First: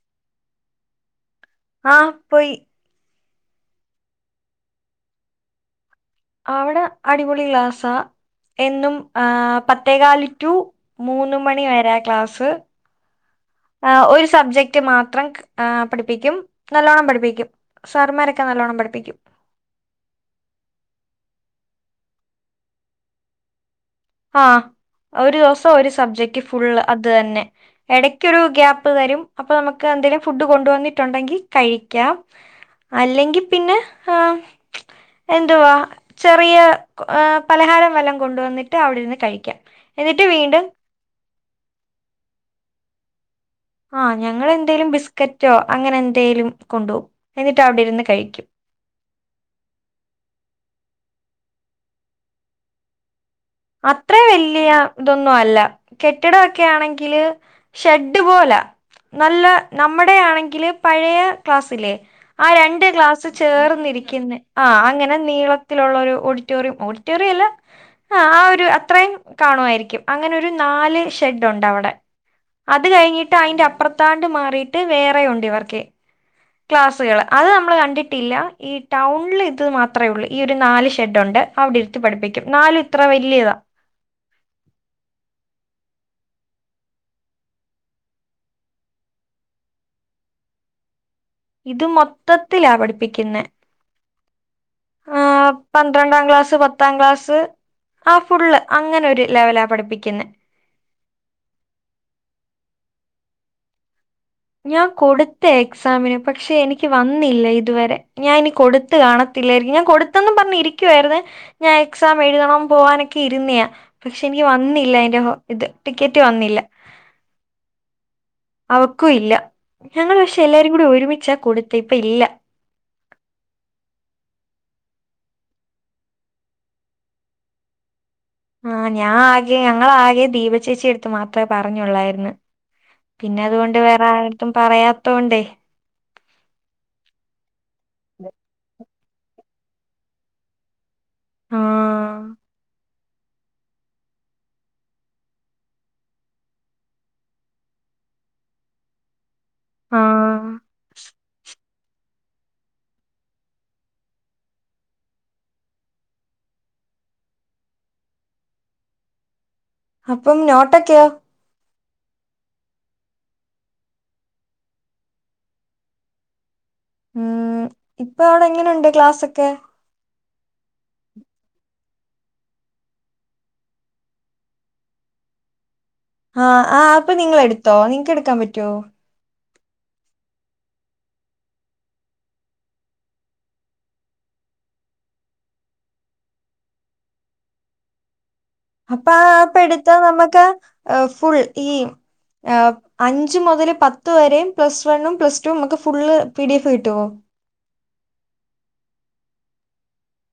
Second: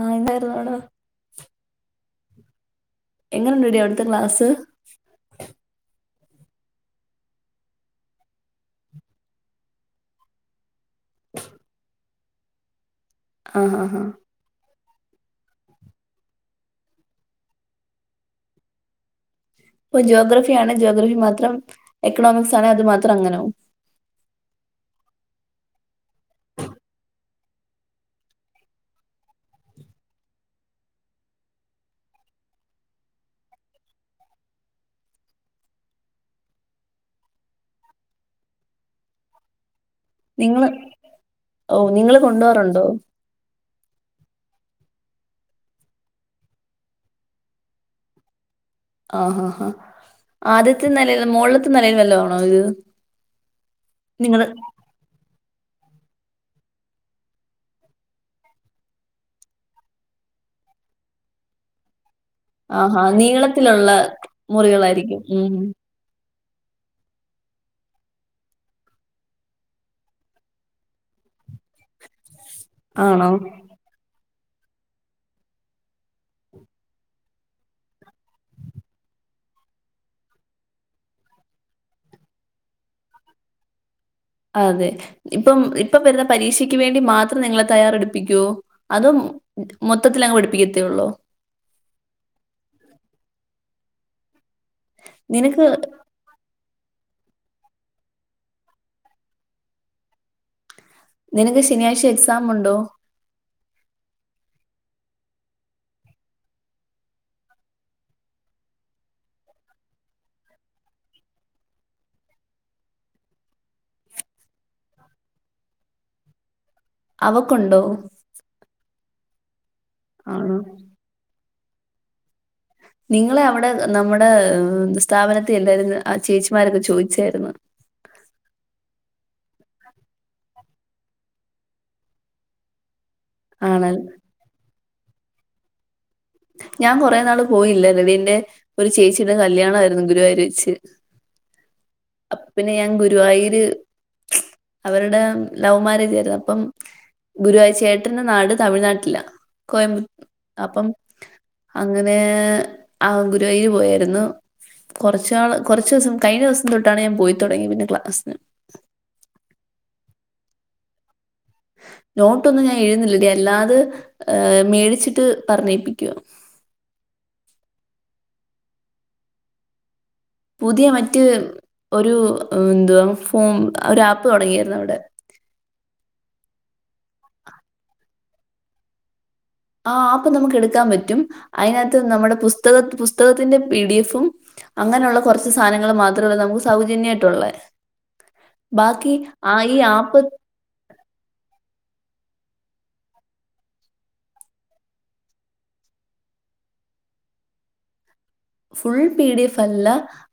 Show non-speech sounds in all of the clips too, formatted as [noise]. ആഹ് എന്തായിരുന്നു മേഡം ആഹ് പോയി എങ്ങനെടെടി അവിടുത്തെ ക്ലാസ്സ് അവിടെ അടിപൊളി ക്ലാസാ എന്നും ഏഹ് പത്തേകാൽ റ്റു മൂന്ന് മണിവരെ ക്ലാസ്സ് ആഹ് ഒരു സബ്ജക്റ്റ് ഹിന്ദി മാത്രം ഹാ പഠിപ്പിക്കും നല്ലോണം പഠിപ്പിക്കും സാർമാരൊക്കെ നല്ലോണ്ണം പഠിപ്പിക്കും ഇപ്പൊ ജിയോഗ്രഫി ആണെ ജോഗ്രഫി മാത്രം എക്കണോമിക്സ് ആണേ അത് മാത്രം അങ്ങനെ ആ ഒരു ദിവസം ഒരു സബ്ജക്റ്റ് ഫുളള് അതന്നെ ഇടയ്ക്കൊരു ഗ്യാപ്പ് തരും അപ്പൊ നമ്മക്ക് എന്തേലും ഫുഡ് കൊണ്ട് വന്നിട്ടുണ്ടെങ്കി കഴിക്കാം അല്ലെങ്കി പിന്നെ ഹാ എന്തുവാ ചെറിയ ഹ പലഹാരം വല്ലോം കൊണ്ടുവന്നിട്ട് ട്ട് അവിടെ ഇരുന്ന് കഴിക്കാം എന്നിട്ട് നിങ്ങൾ വീണ്ടും ഓ നിങ്ങൾ കൊണ്ടോവാറുണ്ടോ ആ ഞങ്ങളെന്തേലും ബിസ്ക്കറ്റോ അങ്ങനെ എന്തെലും കൊണ്ടുപോവും എന്നിട്ട് അവിടെ ഇരുന്ന് കഴിക്കും ആ ആ ഹ ആദ്യത്തെ നിലല് മോളിലത്തെ നിലയിൽ വല്ല ആണോ ഇത് അത്രയും നിങ്ങള് വല്യ ഇതൊന്നും അല്ല കെട്ടിടൊക്കെ ആണെങ്കിൽ ഷെഡ് പോലെ നല്ല നമ്മടെ ആണെങ്കിൽ പഴയ ക്ലാസ്സിലെ ആ രണ്ട് ആഹാ ക്ലാസ് നീളത്തിലുള്ള ചേർന്നിരിക്കുന്ന ആ അങ്ങനെ മുറികളായിരിക്കും ഉം നീളത്തിലുള്ള ഒരു ഓഡിറ്റോറിയം ഓഡിറ്റോ ഓഡിറ്റോറിയല്ല ആ ആ ഒരു അത്രയും കാണുമായിരിക്കും അങ്ങനെ ഒരു നാല് ഷെഡുണ്ടവിടെ അത് ആണോ കഴിഞ്ഞിട്ട് അതിന്റെ അപ്പുറത്താണ്ട് മാറിയിട്ട് വേറെയുണ്ട് ഇവർക്കെ ക്ലാസുകൾ അത് നമ്മൾ കണ്ടിട്ടില്ല ഈ ടൗണിൽ ഇത് മാത്രമേ ഉള്ളൂ ഈ ഒരു നാല് ഷെഡുണ്ട് അവിടെരുത്തി പഠിപ്പിക്കും നാലു ഇത്ര വലിയതാ അതെ ഇപ്പം ഇപ്പൊ വരുന്ന പരീക്ഷക്ക് വേണ്ടി മാത്രം നിങ്ങളെ തയ്യാറെടുപ്പിക്കോ അതും മൊത്തത്തിലങ്ങ് പഠിപ്പിക്കത്തെ ഉള്ളോ ഇത് മൊത്തത്തിലാ പഠിപ്പിക്കുന്ന ആ നിനക്ക് രണ്ടാം ക്ലാസ് പത്താം ക്ലാസ് ആ ഫുള്ള് അങ്ങനെ ഒരു ലെവലാ പഠിപ്പിക്കുന്നേ നിനക്ക് ശനിയാഴ്ച്ച എക്സാം ഉണ്ടോ ഞാൻ കൊടുത്ത എക്സാമിന് പക്ഷെ എനിക്ക് വന്നില്ല ഇതുവരെ ഞാൻ ഇനി കൊടു ത്ത് കാണത്തില്ലേയിരിക്കും ഞാൻ കൊടുത്തന്ന് പറഞ്ഞുരിക്കുവായിരുന്ന് ഞാൻ എക്സാം എഴുതണം പോവനൊക്കെ ഇരുന്നെയാ പക്ഷെ എനിക്ക് വന്നില്ല അതിന്റെ ഹോ ഇത് ടിക്കറ്റ് വന്നില്ല അവക്കുണ്ടോ അവക്കുംല്ല ഞങ്ങൾ പക്ഷെ ആണോ എല്ലാരു കൂടി ഒരുമിച്ചാ കൊടുത്ത ഇപ്പൊ ഇല്ല നിങ്ങളെ അവിടെ നമ്മടെ സ്ഥാപനത്തി എന്തായിരുന്നു ആ ചേച്ചിമാരൊക്കെ ചോയിച്ചായിരുന്ന് ആ ഞാൻ ആകെ ഞങ്ങളാകെ ദീപചേച്ചിട്ത്ത് മാത്ര പറഞ്ഞോള്ളായിരുന്ന് പിന്നെ അതൊണ്ട് ആണൽ വേറെ ആരെടുത്തും പറയാത്തോണ്ടേ ഞാൻ കുറെ നാള് പോയില്ലെരുന്നു പിന്നെ ഒരു ചേച്ചിടെ കല്യാണായിരുന്നു ഗുരുവായിര് വെച്ച് ആഹ് അപ്പോ പിന്നെ ഞാൻ ഗു ഗുരുവായിര് അവരുടെ ലൗ മാരേജ് ആയിരുന്നപ്പം ഗുരുവായ് ചേട്ടന്റെ നാട് തമിഴ്നാട്ടില കോയമ്പത്ത ആഹ് അപ്പം അങ്ങനെ ആ ഗുരുവായൂര് പോയാര്ന്നു കൊറച്ചാള് കൊറച്ചൊസം കഴിഞ്ഞോസം തൊട്ടാണ് ഞാൻ പോയി തൊടങ്ങിയെ പിന്നെ ക്ലാസ്സിന് അപ്പം നോട്ടൊക്കെയോ നോട്ടൊന്നും ഞാൻ എഴുന്നില്ലടി അല്ലാത് മേടിച്ചിട്ട് പറഞ്ഞേപ്പിക്കുവാ മ്മ് ഇപ്പവിടെ എങ്ങനെണ്ട് ക്ലാസ്സൊക്കെ പുതിയ മറ്റ് ഒരു എന്തുവാ ഫോം ഒരു ആപ്പ് തുടങ്ങിയാരുന്നു അവിടെ ആ ആ ആപ്പ് നിങ്ങൾ എടുത്തോ നിങ്ങക്കടുക്കാൻ പറ്റൊ ആ ആ ആപ്പ് നമ്മുക്ക് എടുക്കാൻ പറ്റും അതിനകത്ത് നമ്മുടെ പുസ്തക പുസ്തകത്തിന്റെ പി ഡി എഫും അങ്ങനെള്ള കുറച്ച് സാധനങ്ങൾ മാത്രള്ളു നമ്മുക്ക് സൗജന്യായിട്ടുള്ളെ അപ്പൊ ആ ആപ്പെടുത്ത ആപ്പ് നമ്മക്ക് ഫുൾ ഈ അ ഒക് അഞ്ച് മുതല് പത്ത് വരെയും പ്ലസ് വണ്ണും പ്ലസ് ടു മ്മക്ക് ഫുള്ള് പി ഡി എഫ് കിട്ടോ ഫുൾ പി ഡി എഫല്ല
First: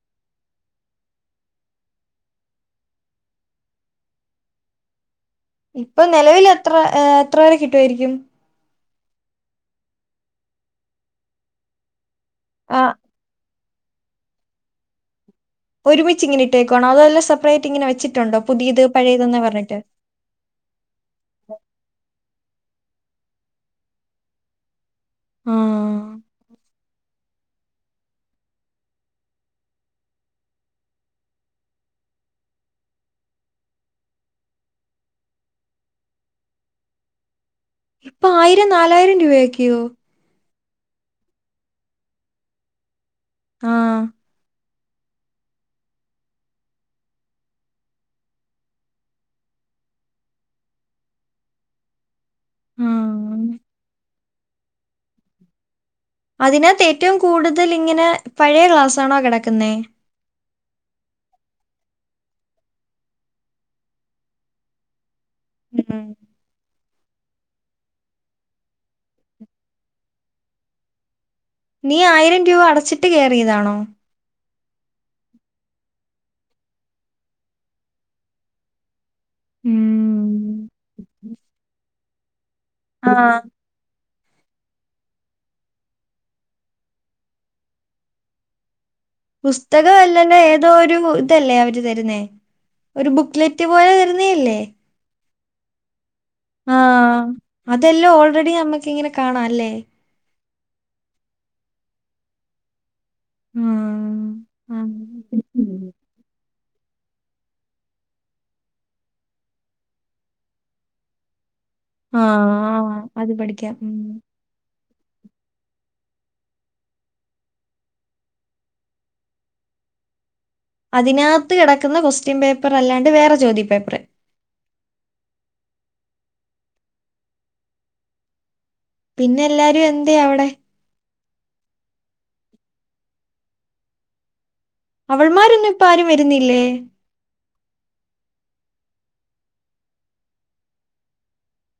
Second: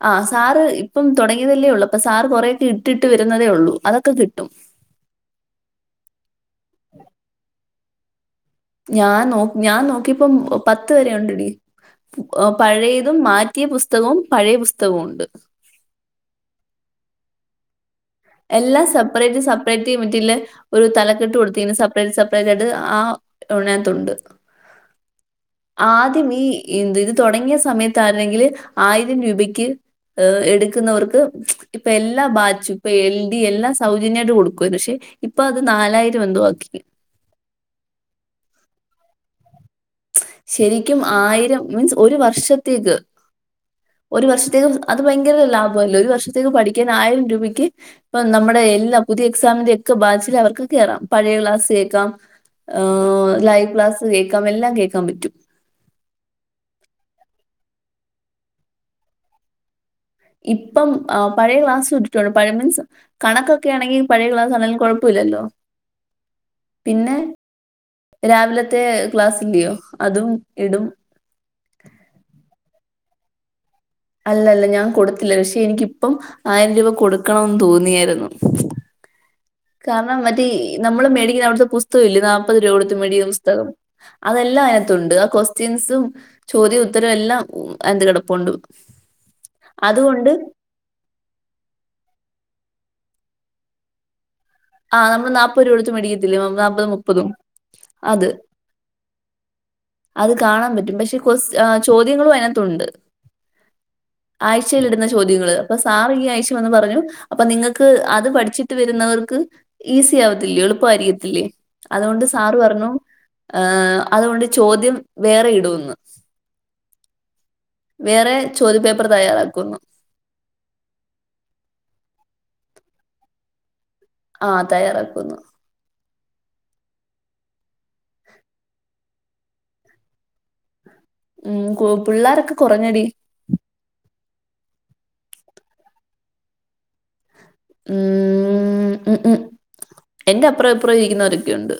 ആ സാർ ഇപ്പം തുടങ്ങിയതല്ലേ ഉള്ളൂ അപ്പൊ സാർ കൊറെക്കെ ഇട്ടിട്ട് വരുന്നതേ ഉള്ളൂ അതൊക്കെ കിട്ടും ഇപ്പൊ നിലവില് എത്ര എത്ര വരെ കിട്ടുവായിരിക്കും ഞാൻ നോ ഞാൻ നോക്കിയപ്പം പത്ത് വരെയുണ്ടെടി ആ പഴയ അത്മാറ്റിയ പുസ്തകവും പഴയ പുസ്തകവും ഉണ്ട് ഒരുമിച്ച് ഇങ്ങനെ ഇട്ടേക്കുവാണോ അതല്ല സെപ്പറേറ്റ് ഇങ്ങനെ വെച്ച് എല്ലാം സെപ്പറേറ്റ് സെപ്പറേറ്റി മറ്റേ ല്ല ഒരു തലക്കെട്ട് കൊടുത്തിന് സെപ്പറേറ്റ് സെപ്പറേറ്റ് ആയിട്ട് ആഹ് അതിനകത്തുണ്ട് ആ ആദ്യം നീ ഇത് തുടങ്ങിയ സമയത്താണെങ്കില് ആയിരം രൂപക്ക് ഏഹ് എടുക്കുന്നവർക്ക് ഇപ്പം എല്ലാം ബാച്ചും ഇപ്പൊ എൽ ഡി എല്ലാം സൗജന്യമായിട്ട് കൊടുക്കുവാ പക്ഷെ ഇപ്പൊ അത് നാലായിരം എന്തോവാക്കി അപ്പൊ ആയിരം നാലായിരം രൂപയാക്കിയോ ശരിക്കും ആയിരം മീൻസ് ഒരു വർഷത്തേക്ക് ആ ഒരു വർഷത്തേക്ക് അത് ഭയങ്കര ലാഭമല്ലിയോ ഒരു വർഷത്തേക്ക് പഠിക്കാൻ ആയിരം രൂപയ്ക്ക് ഇപ്പം നമ്മുടെ എല്ലാ പുതിയ എക്സാമിന്റെ ഒക്കെ ബാച്ചില് അവർക്ക് കേറാം പഴയ ക്ലാസ് കേൾക്കാം ആ ആഹ് ലൈവ് ക്ലാസ് കേക്കാം എല്ലാം കേൾക്കാൻ പറ്റും അതിനകത്ത് ഏറ്റവും കൂടുതല് ഇങ്ങനെ പഴയ ക്ലാസാണോ കിടക്കുന്നെ ഇപ്പം പഴയ ക്ലാസ് ഇട്ടിട്ടുണ്ട് പഴയ മീൻസ് കണക്കൊക്കെ ആണെങ്കിൽ പഴയ ക്ലാസ്സ് ആണേലും കുഴപ്പല്ലല്ലോ ഉം പിന്നെ രാവിലത്തെ ക്ലാസ് ഇല്ലിയോ അതും ഇടും നീ ആയിരം രൂപ അടച്ചിട്ട് കേറിയതാണോ അല്ലല്ല ഞാൻ കൊടുത്തില്ല പക്ഷെ എനിക്കിപ്പം ആയിരം രൂപ കൊടുക്കണംന്ന് തോന്നിയാരുന്നു കാരണം മറ്റേ നമ്മള് മേടിക്കുന്ന അവിടുത്തെ പുസ്തകം ഇല്ലിയോ നാല്പത് രൂപ കൊടുത്ത് ആ മേടിക്കുന്ന പുസ്തകം അതെല്ലാം അതിനക്ത്തുണ്ട് ആ ക്വാസ്റ്റിൻസും ചോദ്യം ഉത്തരം എല്ലാം അതിനകത്ത് കിടപ്പുണ്ട് അതുകൊണ്ട് പുസ്തകമല്ലനെ ഏത് എന്തോ ഒരു ഇതല്ലേ അവര് തരുന്നെ ഒരു ബുക്ക്ലെറ്റ് പോലെ തരുന്നെ എല്ലേ ആ നമ്മള് നാല്പത് രൂപ കൊടുത്ത് മേടി ഇല്ലിയോ നാല്പത് മുപ്പതും അതെല്ലാം അത് ഓൾറെഡി നമുക്ക് ഇങ്ങനെ കാണാം അല്ലേ അത് കാണാൻ പറ്റും പക്ഷെ ക്വാ ചോദ്യങ്ങളും അതിനകത്തുണ്ട് ആ ആഴ്ചയിലിടുന്ന ചോദ്യങ്ങള് അപ്പൊ ആ സാറ് ഈ ആഴ്ച വന്ന് പറഞ്ഞു അപ്പൊ നിങ്ങക്ക് അത് പഠിച്ചിട്ട് വരുന്നവർക്ക് ഈസി ആവത്തില്ലിയോ എളുപ്പം ആയിരിക്കത്തില്ലിയോ ആ അതുകൊണ്ട് സാറ് പറഞ്ഞു അത് പഠിക്കാം ഉം. ആഹ് അതുകൊണ്ട് ചോദ്യം വേറെ ഇടുവെന്ന് വേറെ ചോദ്യ പേപ്പർ തയ്യാറാക്കുവെന്ന് അതിനകത്ത് കിടക്കുന്ന ക്വസ്റ്റ്യൻ പേപ്പർ അല്ലാണ്ട് വേറെ ചോദ്യ പേപ്പറ് ആഹ് തയ്യാറാക്കുമെന്ന് പിന്നെ എല്ലാരും എന്തിയേ അവിടെ ഉം പിള്ളോരൊക്കെ കുറഞ്ഞടി അവൾമാരൊന്നും ഇപ്പം ആരും വരുന്നില്ലേ ഉം ഉം ഉം എന്റെ അപ്പുറം ഇപ്പുറം ഇരിക്കുന്നവരൊക്കെയുണ്ട്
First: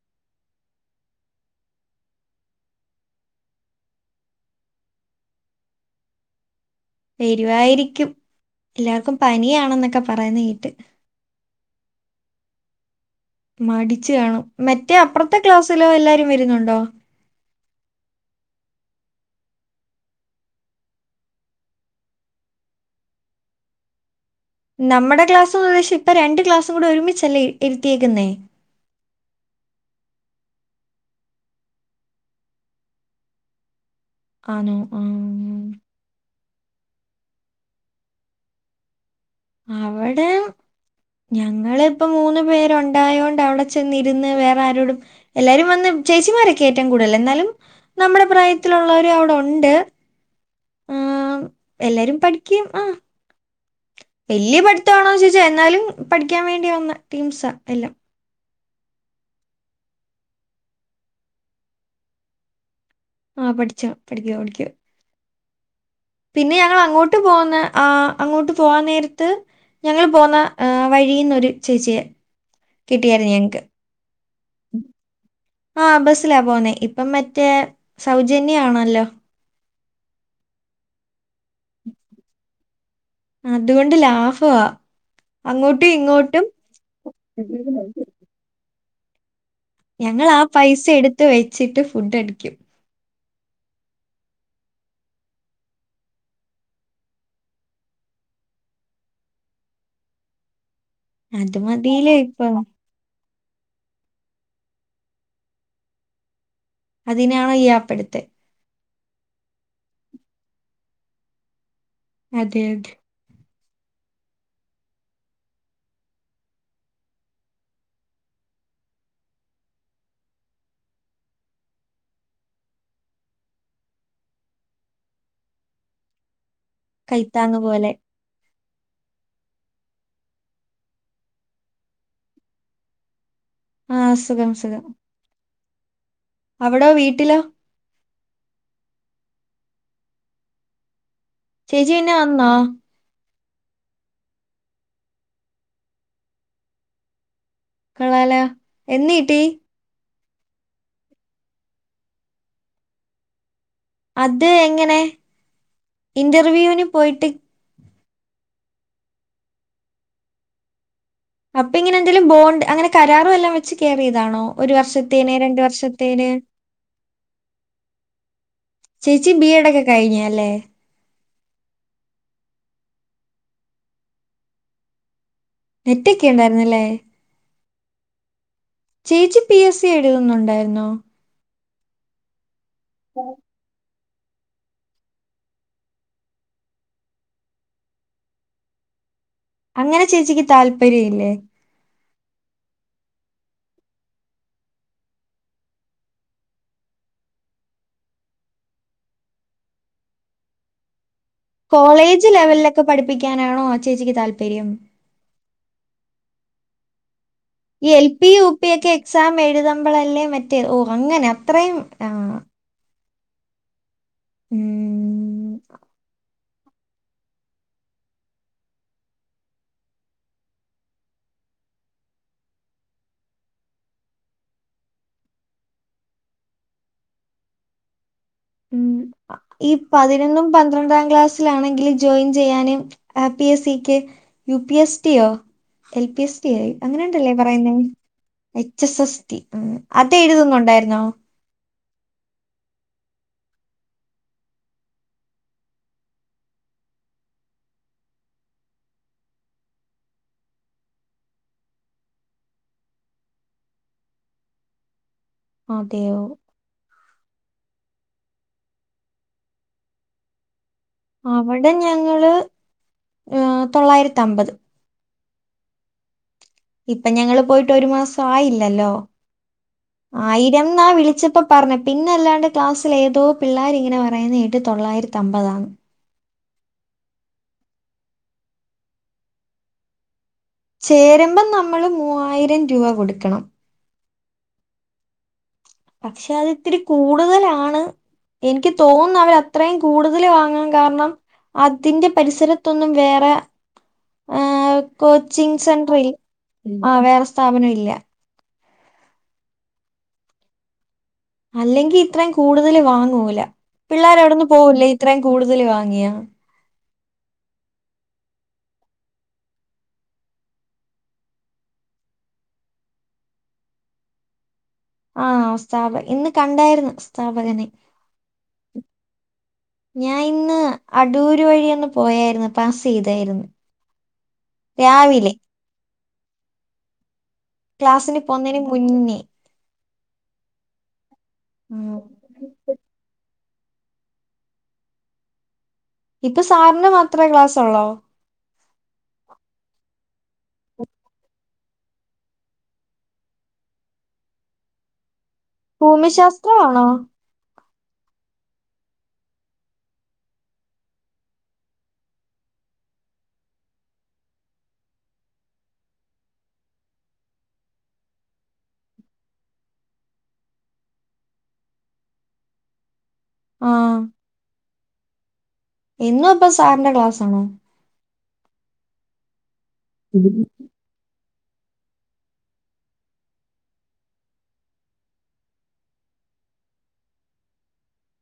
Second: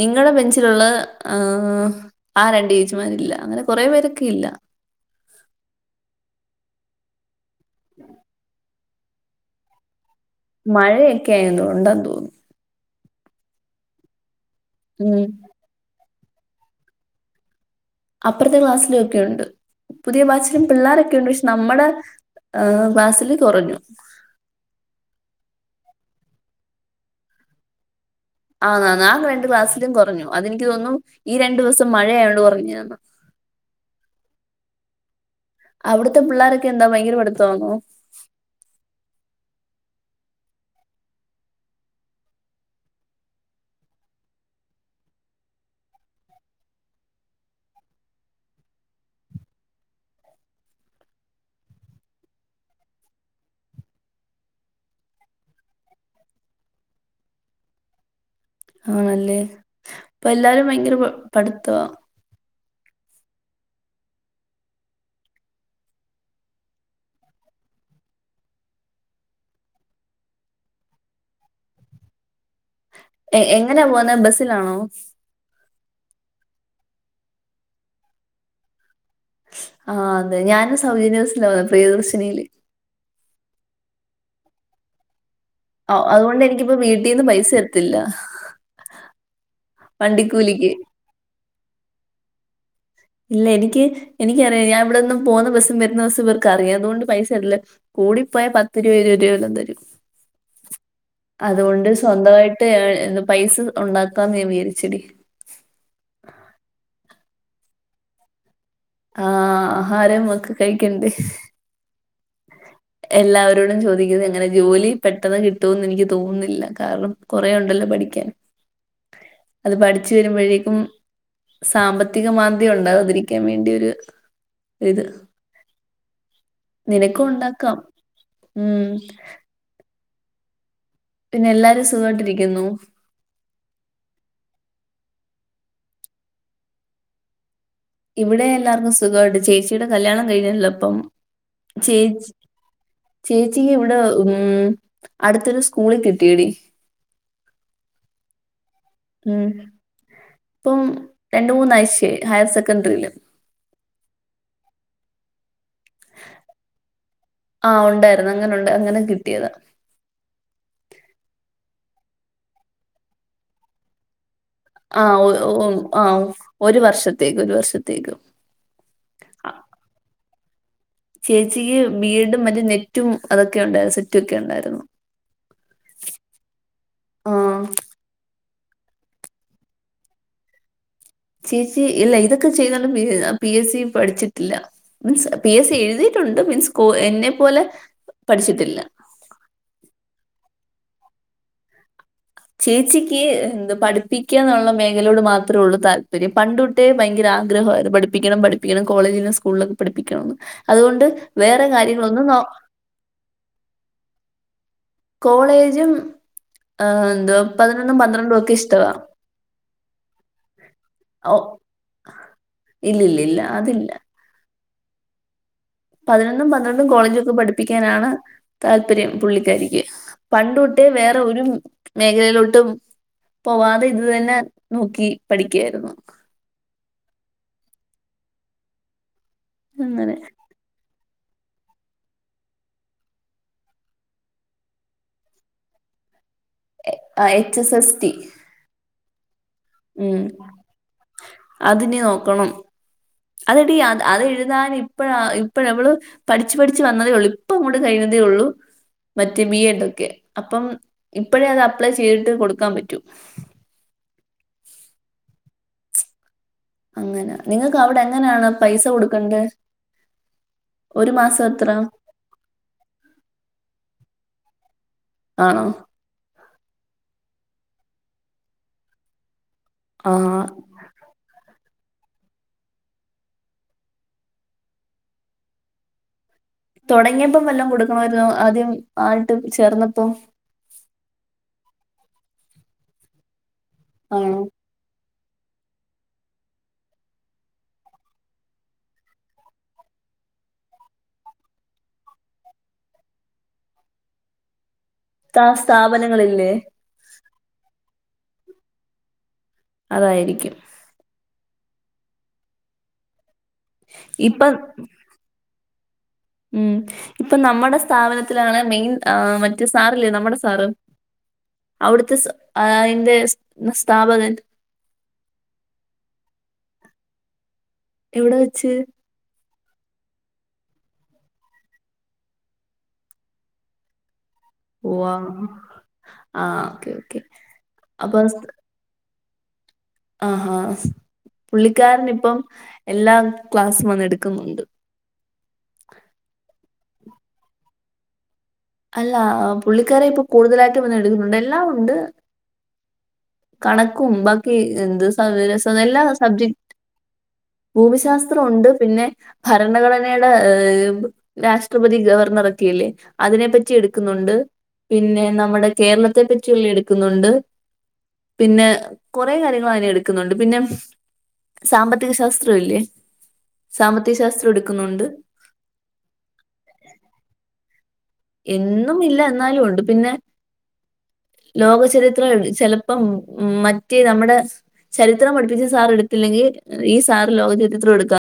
നിങ്ങടെ ബെഞ്ചിലുള്ള ആഹ് ആ രണ്ട് ചേച്ചിമാരില്ല അങ്ങനെ കൊറേ പേരൊക്കെ ഇല്ല വരുവായിരിക്കും എല്ലാവർക്കും പനിയാണെന്നൊക്കെ പറയുന്ന കേ മഴയൊക്കെ ആണെന്ന് ഉണ്ടെന്ന് തോന്നുന്ന് മടിച്ച് കാണും മറ്റേ ഉം. അപ്പുറത്തെ ക്ലാസ്സിലോ എല്ലാരും വരുന്നുണ്ടോ അപ്പുറത്തെ ക്ലാസ്സിലുവൊക്കെയുണ്ട് പുതിയ ബാച്ചിലും പിള്ളാരൊക്കെയുണ്ട് പക്ഷെ നമ്മടെ ബാച്ചില് കുറഞ്ഞു നമ്മുടെ ക്ലാസ്സ് ഉദ്ദേശം ഇപ്പൊ രണ്ട് ക്ലാസ്സും കൂടെ ഒരുമിച്ചല്ലേ ഇരുത്തിയേക്കുന്നേ ആഹ് രണ്ട് ക്ലാസിലും കുറഞ്ഞു അതെനിക്ക് തോന്നുന്നു ഈ രണ്ടു ദിവസം മഴയായോണ്ട് കുറഞ്ഞെയാന്ന് ആന്നോ ആഹ് അവ്ടുത്തെ പിള്ളോരൊക്കെ എന്താ ഭയങ്കര പടുത്തമാന്നോ അവടെ ഞങ്ങള് പ്പ മൂന്നു പേരുണ്ടായോണ്ട് അവ്ടെ ചെന്നിരുന്ന് വേറാരോടും എല്ലാരും വന്ന് ചേച്ചിമാരൊക്കെ ഏറ്റം കൂട്തൽ ന്നാലും നമ്മടെ പ്രായത്തിലുള്ളോരു അവ്ടെ ഉണ്ട് ഉം എല്ലാരും പഠിക്ക ആ വല്ല്യ പട്ത്താണോ ചോയ്ച്ചാ എന്നാലും പട്ക്ക്യാൻ വേണ്ടി വന്ന ടീംസ എല്ലാം ആണല്ലേ അപ്പൊ എല്ലാരും ഭയങ്കര പഠിത്തവാ ആഹ് പട്ച്ചാ പടിക്ക പടിക്ക പിന്നെ ഞങ്ങൾ അങ്ങോട്ട് പോന്ന് ആ അങ്ങോട്ട് പോവാൻ നേരത്ത് ഞങ്ങള് പോന്ന വഴിന്നൊരു ചേച്ചിയെ കിട്ടിയായിരുന്നു എ ഞങ്ങൾക്ക് എങ്ങനാ പോന്നെ ബസ്സിലാണോ ആ ബസ്സിലാ പോന്നേ ഇപ്പം മറ്റേ സൗജന്യാണല്ലോ ആഹ് അതെ ഞാനും സൗജന്യബസിലാ പ്രിയദർശിനിയില് അതുകൊണ്ട് ലാഭവാ അങ്ങോട്ടും അ അതുകൊണ്ട് ഇങ്ങോട്ടും എനിക്കിപ്പോ വീട്ടീന്ന് പൈസ തരത്തില്ല. ഞങ്ങളാ വണ്ടിക്കൂലിക്ക്. പൈസ എടുത്ത് വെച്ചിട്ട് ഫുഡടിക്കും ഇല്ല എനിക്ക് എനിക്കറിയാ ഞാൻ ഇവിടന്ന് പോന്ന ബസ്സും വരുന്ന ബസ്സും വർക്കറിയാ അതുകൊണ്ട് പൈസതര്ല്ല കൂടിപ്പോയാ പത്ത് രൂപ ഇരുപത് രൂപ തരും അത് അതുകൊണ്ട് മതിയില്ലേ ഇപ്പം സ്വന്തവായിട്ട് ഏ എന്താ പൈസ ഉണ്ടാക്കാന്ന് ഞാൻ വിചാരിച്ചെടി അതിനാണോ ഈആപ്പെടുത്തെ ആ ആഹാരം ഒക്കെ കഴിക്കണ്ടെ അതെ യത് എല്ലാവരോടും ചോദിക്കുന്ന എങ്ങനെ ജോലി പെട്ടെന്ന് കിട്ടോന്നെനിക്ക് തോന്നുന്നില്ല കാരണം കൊറേ ണ്ടല്ലോ പഠിക്കാൻ അത് പടിച്ച് വരുമ്പഴേക്കും സാമ്പത്തിക മാന്ദ്യ ഉണ്ടാകാതിരിക്കാൻ വേണ്ടിയൊര് ഇത് കൈത്താങ് നിനക്കുണ്ടാക്കാം പോലെ ഉം പിന്നെല്ലാരും സുഖായിട്ടിരിക്കുന്നോ ആ സുഖം സുഖം അവിടോ വീട്ടിലോ ഇവിടെ എല്ലാർക്കും സുഖായിട്ട് ചേച്ചിടെ കല്യാണം കഴിഞ്ഞല്ലോ പ്പം പിന്നെ ചേച്ചി വന്നോ ചേച്ചിക്ക് ഇവിടെ ഉം അടുത്തൊരു സ്കൂളിൽ കിട്ടിയെടി കൊള്ളാലോ എന്ന് കിട്ടി ഉം പ്പം രണ്ട് മൂന്നാഴ്ചയായി ഹയർ സെക്കൻഡറി അത് എങ്ങനെ ഇന്റർവ്യൂന് പോയിട്ട് ആഹ് ഉണ്ടായിരുന്നു അങ്ങനെ ഉണ്ട് അങ്ങനെ കിട്ടിയത അപ്പ ങ്ങനെന്തേലും ബോണ്ട് അങ്ങനെ കരാറ് വല്ലോം വെച്ച് കേറിയതാണോ ആ ഒ ഒ ആ ഒരു വർഷത്തേക്ക് ഒരു വർഷത്തേക്ക് ചേച്ചി ബി ആ, എഡോക്കെ കഴിഞ്ഞ അല്ലേ ചേച്ചിക്ക് ബീഎഡും മറ്റ് നെറ്റും അതൊക്കെ ഉണ്ടായിരുന്നു സെറ്റൊക്കെ ഉണ്ടായിര്ന്നു നെറ്റൊക്കെ ണ്ടായിരുന്നുലേ ആഹ് ചേച്ചി പി എസ് സി എഴുതുന്നുണ്ടായിരുന്നോ ചേച്ചി ഇല്ല ഇതൊക്കെ ചെയ്തോണ്ട് പിന്നെ പി എസ് സി പട്ച്ച് ട്ട് ല്ല മീൻസ് പി എസ് സി എഴുതിയിട്ടുണ്ട് മീൻസ് കോ എന്നെ പോലെ പഠിച്ചിട്ടില്ല അങ്ങനെ ചേച്ചിക്ക് താല്പര്യ ഇല്ലേ ചേച്ചിക്ക് എന്ത് പഠിപ്പിക്ക ന്ന്ള്ള മേഖലയോട് മാത്രേ ഒള്ളൂ താല്പര്യം പണ്ടു ട്ടെ ഭയങ്കര ആഗ്രഹരുന്നു പഠിപ്പിക്കണം പഠിപ്പിക്കണം കോളേജിലും സ്കൂളിലൊക്കെ പഠിപ്പിക്കണംന്ന്. അതുകൊണ്ട് വേറെ കാര്യങ്ങളൊന്നും നോ ക്കെ പഠിപ്പിക്കാനാണോ ചേച്ചിക്ക് താല്പര്യം കോളേജും ഏ എന്തോ ഈ എൽ പി യു പി ഒക്കെ എക്സാം എഴുതുമ്പളല്ലേ മറ്റേ, ഓ! അങ്ങനെ അത്രയും ആ ഇല്ല ഇല്ല ഇല്ല അതില്ല. [unintelligible] പതിനൊന്നും പന്ത്രണ്ടും കോളേജൊക്കെ പഠിപ്പിക്കാനാണ് താല്പര്യം പുള്ളിക്കാരിക്ക്. പണ്ട് ഒട്ടേ വേറെ ഒരു മേഖലയിലോട്ടും പോവാതെ ഇത് തന്നെ നോക്കി പഠിക്ക്യായിരുന്നു. ഉം, ഈ അങ്ങനെ. പതിനൊന്നും പന്ത്രണ്ടാം ക്ലാസ് ത്തി ലാണെങ്കില് ജോയിൻ ചെയ്യാനും ആ പി എസ് സിക്ക് യു പി എസ് ടി യോ എൽ പി എസ് ഡി ആയി അങ്ങനെ ആഹ് ആണ്ടല്ലേ എച്ച് പറയുന്നേ, S S T H S S T ആ അത് എഴുതുന്നുണ്ടായിരുന്നോ? അതിനെ നോക്കണം. അതെടി അത അതെഴുതാന് ഇപ്പഴ ഇപ്പഴ അവള് പഠിച്ച് പഠിച്ച് വന്നതേ ഉള്ളൂ. ഇപ്പം അങ്ങോട്ട് കഴിഞ്ഞതേ ഉള്ളൂ മറ്റ് ബി എഡ് ഒക്കെ, അപ്പം ഇപ്പഴേ അത് അപ്ലൈ ചെയ്ത് കൊടുക്കാൻ പറ്റൂ. അതെയോ അങ്ങനെ, നിങ്ങക്ക് അവിടെ എങ്ങനേണ് പൈസ കൊടുക്കണ്ടെ. അവടെ ഞങ്ങള് ഏ തൊള്ളായിരത്ത അമ്പത്. ആണോ? ഇപ്പം ഞങ്ങള് പോയിട്ട് ഒരു മാസം ആയില്ലല്ലോ. ആ ആയിരം ന്നാ വിളിച്ചപ്പോ പറഞ്ഞത്. പിന്നെ അല്ലാണ്ട് ക്ലാസ്സ്ൽ ഏതോ പിള്ളേര് ഇങ്ങനെ പറയുന്നത് കേട്ട് തൊള്ളായിരത്തി അമ്പതാ ന്ന്. തൊടങ്ങിയപ്പം വല്ലോം കൊടുക്കണമായിരുന്നോ ആദ്യം ആയിട്ട് ചേർന്നപ്പോ? ചേരുമ്പം നമ്മള് മൂവായിരം രൂപ കൊടുക്കണം ആണോ? പക്ഷെ അത് ഇത്തിരി കൂടുതലാണ്. ഇൻക്ക് തോൻന്ന അവർ അത്രയും കൂടുതല് വാങ്ങാൻ കാരണം അതിന്റെ പരിസരത്തൊന്നും വേറെ ഏഹ സ്ഥാ- കോച്ചിങ് സെന്ററിൽ സ്ഥാപനങ്ങളില്ലേ ആ വേറെ സ്ഥാപനം ഇല്ല. അതായിരിക്കും. അല്ലെങ്കി ഇത്രയും കൂടുതല് വാങ്ങൂല. പിള്ളേര് ഇപ്പൊ അവിടന്ന് പോവില്ലേ ഇത്രയും കൂടുതല് വാങ്ങിയാ. ഉം. ഇപ്പം നമ്മുടെ സ്ഥാപനത്തിലാണ് മെയിൻ ആ മറ്റ് സാറല്ലേ നമ്മുടെ സാറ്. അവിടുത്തെ സ ആയിന്റെ സ് ന്ന സ്ഥാപകൻ ആഹ്, സ്താപ ഇന്ന് കണ്ടായിരുന്നു സ്ഥാപകനെ. എവിടെ വെച്ച്? ഞാൻ ഇന്ന് അടൂര് വഴി ഒന്ന് പോയായിരുന്നു, പാസ് ചെയ്തായിരുന്നു. വാ! രാവിലെ ആഹ് ഓക്കെ ഓക്കേ ക്ലാസ്സിന് പോവുന്നതിന് മുന്നേ ആഹാ! ഹസ്, ഉം. പുള്ളിക്കാരന് ഇപ്പം എല്ലാ ക്ലാസും വന്ന് എടുക്കുന്നുണ്ട്. ഇപ്പ സാറിന് മാത്രേ ക്ലാസ് ഒള്ളോ? അല്ല, പുള്ളിക്കാരെ ഇപ്പൊ കൂടുതലായിട്ടും വന്ന് എഴുതുന്നുണ്ട്. എല്ലാം ഉണ്ട്. കണക്കും ബാക്കി എന്ത് സ [unintelligible] സം എല്ലാ സബ്ജ ഭൂമിശാസ്ത്രമാണോ ഭൂമിശാസ്ത്രം ഉണ്ട്, പിന്നെ ഭരണഘടനയുടെ ഏ രാഷ്ട്രപതി ഗവർണർ ഒക്കെ അല്ലേ, അതിനെപ്പറ്റി എടുക്കുന്നുണ്ട്. പിന്നെ നമ്മുടെ കേരളത്തെ പറ്റി ഉള്ള എടുക്കുന്നുണ്ട്. പിന്നെ കൊറേ കാര്യങ്ങൾ അതിനെ എടുക്കുന്നുണ്ട്. പിന്നെ സാമ്പത്തിക ശാസ്ത്രംല്ലേ ആ സാമ്പത്തിക ശാസ്ത്രം എടുക്കുന്നുണ്ട് എന്നും ഇപ്പ സാറിന്റെ ക്ലാസ് ആണോ എന്നും ഇല്ല എന്നാലും ഉണ്ട് പിന്നെ ലോകചരിത്രം ചെിലപ്പം മറ്റേ നമ്മുടെ ചരിത്രം പഠപ്പിച്ച സാർ എടുത്തില്ലെങ്കിൽ, ഈ സാർ ലോക ചരിത്രം എടുക്കാം.